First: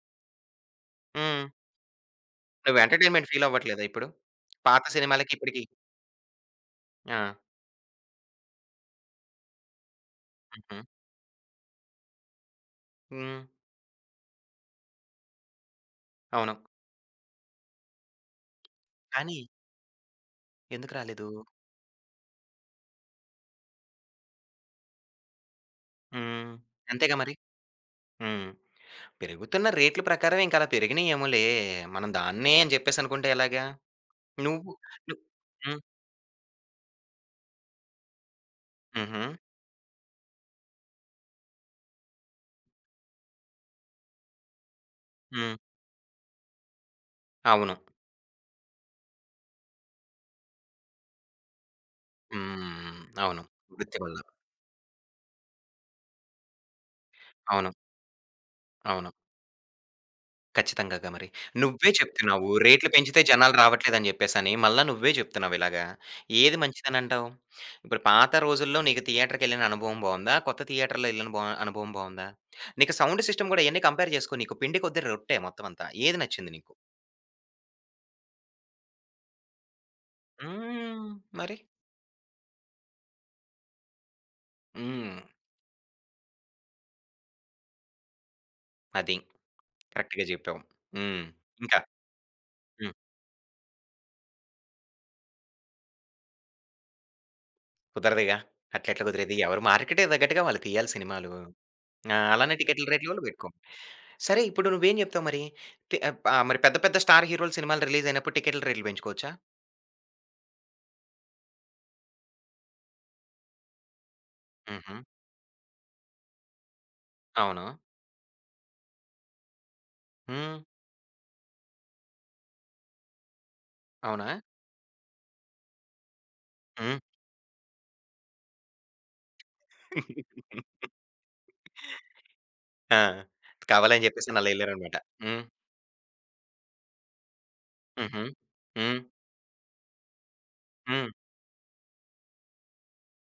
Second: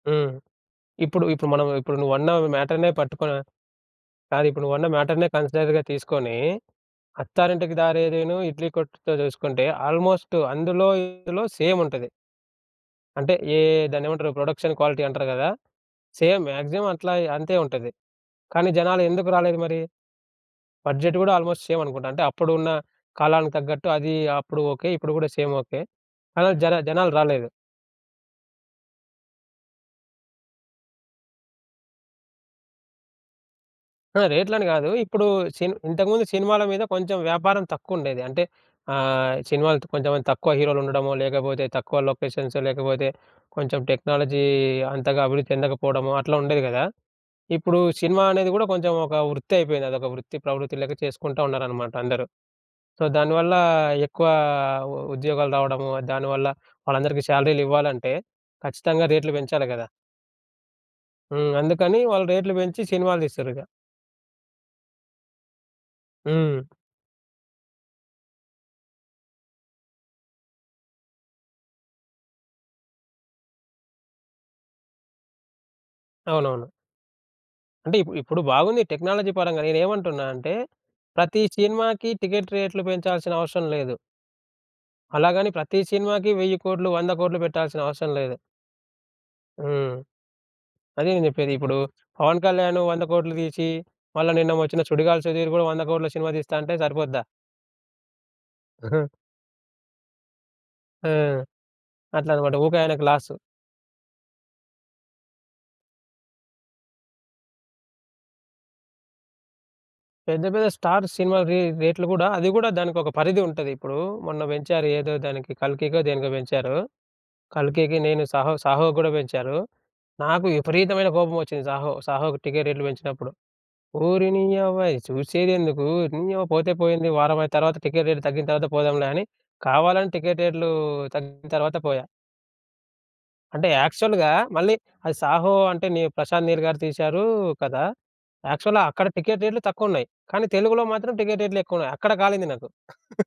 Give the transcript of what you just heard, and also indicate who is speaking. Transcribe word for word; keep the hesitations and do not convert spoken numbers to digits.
Speaker 1: హ్మ్. ఇప్పుడు ఇప్పుడు
Speaker 2: హ్మ్.
Speaker 1: మనం ఇప్పుడు నువ్వన్నావు ఈ
Speaker 2: నువ్వు
Speaker 1: మ్యాటర్‌నే
Speaker 2: ఎంటర్టైన్మెంట్
Speaker 1: పట్టుకొనా?
Speaker 2: ఫీల్ అవ్వట్లేదా ఇప్పుడు?
Speaker 1: కాదు, ఇప్పుడు
Speaker 2: పాత
Speaker 1: నువ్వన్న మ్యాటర్‌నే
Speaker 2: సినిమాలకి ఇప్పడికి?
Speaker 1: కన్సిడర్‌గా తీసుకొని,
Speaker 2: ఆ!
Speaker 1: అత్తారింటికి దారేదిను, ఇడ్లీ కొట్టుతో జూసుకుంటే ఆల్మోస్ట్
Speaker 2: హుహు.
Speaker 1: అందులో ఇందులో సేమ్ ఉంటది. అంటే
Speaker 2: హ్మ్.
Speaker 1: ఏ దాన్నేమంటారు ప్రొడక్షన్ క్వాలిటీ అంటారు గదా! సేమ్.
Speaker 2: అవును.
Speaker 1: మాక్సిమం అట్లగే అంతే ఉంటది. కానీ జనాలు ఎందుకు
Speaker 2: కానీ
Speaker 1: రాలేదు మరి?
Speaker 2: ఎందుకు
Speaker 1: బడ్జెట్
Speaker 2: రాలేదు?
Speaker 1: గూడా ఆల్మోస్ట్ సేమ్ అనుకుంటా. అంటే అప్పుడున్న కాలానికి తగ్గట్టు అది అప్పుడు ఓకే. ఇప్పుడు గూడా సేమ్ ఓకే. కానీ
Speaker 2: హ్మ్.
Speaker 1: జన జనాలు
Speaker 2: అంతేగా మరి.
Speaker 1: రాలేదు.
Speaker 2: హ్మ్. పెరుగుతున్న రేట్లు ప్రకారమే ఇంకలా పెరిగినయేమోలే. మనం దాన్నే అని జెప్పేసనుకుంటే ఎలాగా?
Speaker 1: ఆ! రేట్లని
Speaker 2: నువ్వు
Speaker 1: గాదు.
Speaker 2: ను
Speaker 1: ఇప్పుడు సిన్
Speaker 2: హ్మ్.
Speaker 1: ఇంతకుముందు సినిమాల మీద కొంచెం వ్యాపారం తక్కువుండేది. అంటే
Speaker 2: హుహు.
Speaker 1: ఆహ్, సినిమాలు కొంచెం తక్కువ హీరోలు ఉండడము, లేకపోతే తక్కువ లొకేషన్స్, లేకపోతే కొంచెం టెక్నాలజీ అంతగా అభివృద్ధి
Speaker 2: హ్మ్.
Speaker 1: చెందకపోవడము అట్లా ఉండేది గదా!
Speaker 2: అవును.
Speaker 1: ఇప్పుడు సినిమా అనేది గూడా కొంచెం ఒక వృత్తి అయిపోయింది. అదొక వృత్తి ప్రవృత్తి లెక్క చేసుకుంటా ఉన్నారనమాట అందరు.
Speaker 2: హ్మ్.
Speaker 1: సో,
Speaker 2: అవును.
Speaker 1: దానివల్ల
Speaker 2: వృత్తి వల్ల.
Speaker 1: ఎక్కువ ఉ ఉద్యోగాలు రావడము, దానివల్ల వాళ్ళందరికీ
Speaker 2: అవును.
Speaker 1: శాలరీలివ్వాలంటే ఖచ్చితంగా
Speaker 2: అవును.
Speaker 1: రేట్లు పెంచాలి గదా!
Speaker 2: ఖచ్చితంగాగా మరి.
Speaker 1: హ్మ్.
Speaker 2: నువ్వే
Speaker 1: అందుకని వాళ్ళు
Speaker 2: చెప్తున్నావు
Speaker 1: రేట్లు బెంచి
Speaker 2: రేట్లు
Speaker 1: సినిమాలు
Speaker 2: పెంచితే జనాలు
Speaker 1: తీస్తుర్రిగ.
Speaker 2: రావట్లేదని జెప్పేసని. మళ్ళా నువ్వే జెప్తున్నావిలాగ. ఏది
Speaker 1: హ్మ్.
Speaker 2: మంచిదనంటావు? ఇప్పుడు పాత రోజుల్లో నీకు థియేటర్‌కెళ్ళిన అనుభవం బావుందా? కొత్త థియేటర్‌లో యెళ్లిన బ అనుభవం బావుందా? నీకు సౌండ్ సిస్టమ్ ఇయన్ని కంపేర్ జేసుకో. నీకు పిండి కొద్ది రొట్టె మొత్తం అంతా. ఏది నచ్చింది
Speaker 1: అవునవును.
Speaker 2: నీకు?
Speaker 1: అంటే ఇపు ఇప్పుడు బాగుంది టెక్నాలజీ పరంగా. నేనేమంటున్నా అంటే,
Speaker 2: హ్మ్.
Speaker 1: ప్రతి
Speaker 2: మరి?
Speaker 1: సినిమాకి టికెట్ రేట్లు పెంచాల్సిన అవసరం లేదు.
Speaker 2: హ్మ్.
Speaker 1: అలాగని ప్రతి సినిమాకి వెయ్యి కోట్లు, వంద కోట్లు బెట్టాల్సిన అవసరం లేదు.
Speaker 2: అది.
Speaker 1: హ్మ్.
Speaker 2: కరెక్ట్‌గా జెప్పావు.
Speaker 1: అదే
Speaker 2: హ్మ్.
Speaker 1: నేను జెప్పేది. ఇప్పుడు
Speaker 2: ఇంకా
Speaker 1: 'పవన్ కళ్యాణ్'
Speaker 2: హ్మ్.
Speaker 1: వంద కోట్లు దీసి, మళ్ళా నిన్న వచ్చిన సుడిగాలి సుధీర్ గూడా వంద కోట్లు సినిమా తీస్తా అంటే సరిపోద్దా?
Speaker 2: కుదరదుగా! అట్లెట్లా కుదిరేది? ఎవరు మార్కెట్‌కి దగ్గట్టుగా వాళ్ళు తీయాలి
Speaker 1: ఆ!
Speaker 2: సినిమాలు. ఆ!
Speaker 1: అట్లా
Speaker 2: అలానే
Speaker 1: అనమాట. ఊకె
Speaker 2: టికెట్ల
Speaker 1: ఆయనకి
Speaker 2: రేట్లు
Speaker 1: లాసు.
Speaker 2: బెట్టుకో. సరే ఇప్పుడు నువ్వేం జెప్తావు మరి? తి ఆహ్, బ మరి పెద్ద పెద్ద స్టార్ హీరోల సినిమాలు రిలీజ్ అయినప్పుడు టికెట్ల రేట్లు బెంచుకోవచ్చా?
Speaker 1: పెద్ద, పెద్ద స్టార్ సినిమా రే రేట్లు గూడా అది గూడా దానికొక పరిధి ఉంటది. ఇప్పుడు మొన్న బెంచారు
Speaker 2: హుహు.
Speaker 1: ఏదో దానికి 'కల్కికో' దేనికో బెంచారు.
Speaker 2: అవును.
Speaker 1: 'కల్కికి' నేను 'సాహో సాహోకి' గూడా బెంచారు, నాకు
Speaker 2: హ్మ్.
Speaker 1: విపరీతమైన కోపమొచ్చింది 'సాహో,' 'సాహోకి' టికెట్ రేట్లు బెంచినప్పుడు. ఓరి
Speaker 2: అవునా?
Speaker 1: నీయవ్వ ఈ సూసేదెందుకు, నీయవ పోతే
Speaker 2: హ్మ్.
Speaker 1: పోయింది వారం అయిన తర్వాత టికెట్ రేట్ తగ్గిన తర్వాత పోదాంలే అని కావాలని టికెట్ రేట్లు తగ్గిన తర్వాత పోయా.
Speaker 2: ఆ!
Speaker 1: అంటే,
Speaker 2: కావాలని
Speaker 1: యాక్చువల్‌గా
Speaker 2: జెప్పేసని అలా
Speaker 1: మళ్ళీ
Speaker 2: యెళ్లారన్నమాట.
Speaker 1: అది
Speaker 2: హ్మ్.
Speaker 1: 'సాహో' అంటే ని ప్రశాంత్ నీల్ గారు తీశారు కదా!
Speaker 2: హుహు.
Speaker 1: యాక్చువల్‌గా
Speaker 2: హ్మ్.
Speaker 1: అక్కడ టికెట్ రేట్లు తక్కువున్నాయి. కానీ తెలుగులో
Speaker 2: హ్మ్.
Speaker 1: మాత్రం టికెట్ రేట్లు ఎక్కువున్నాయి. అక్కడ కాలింది నాకు.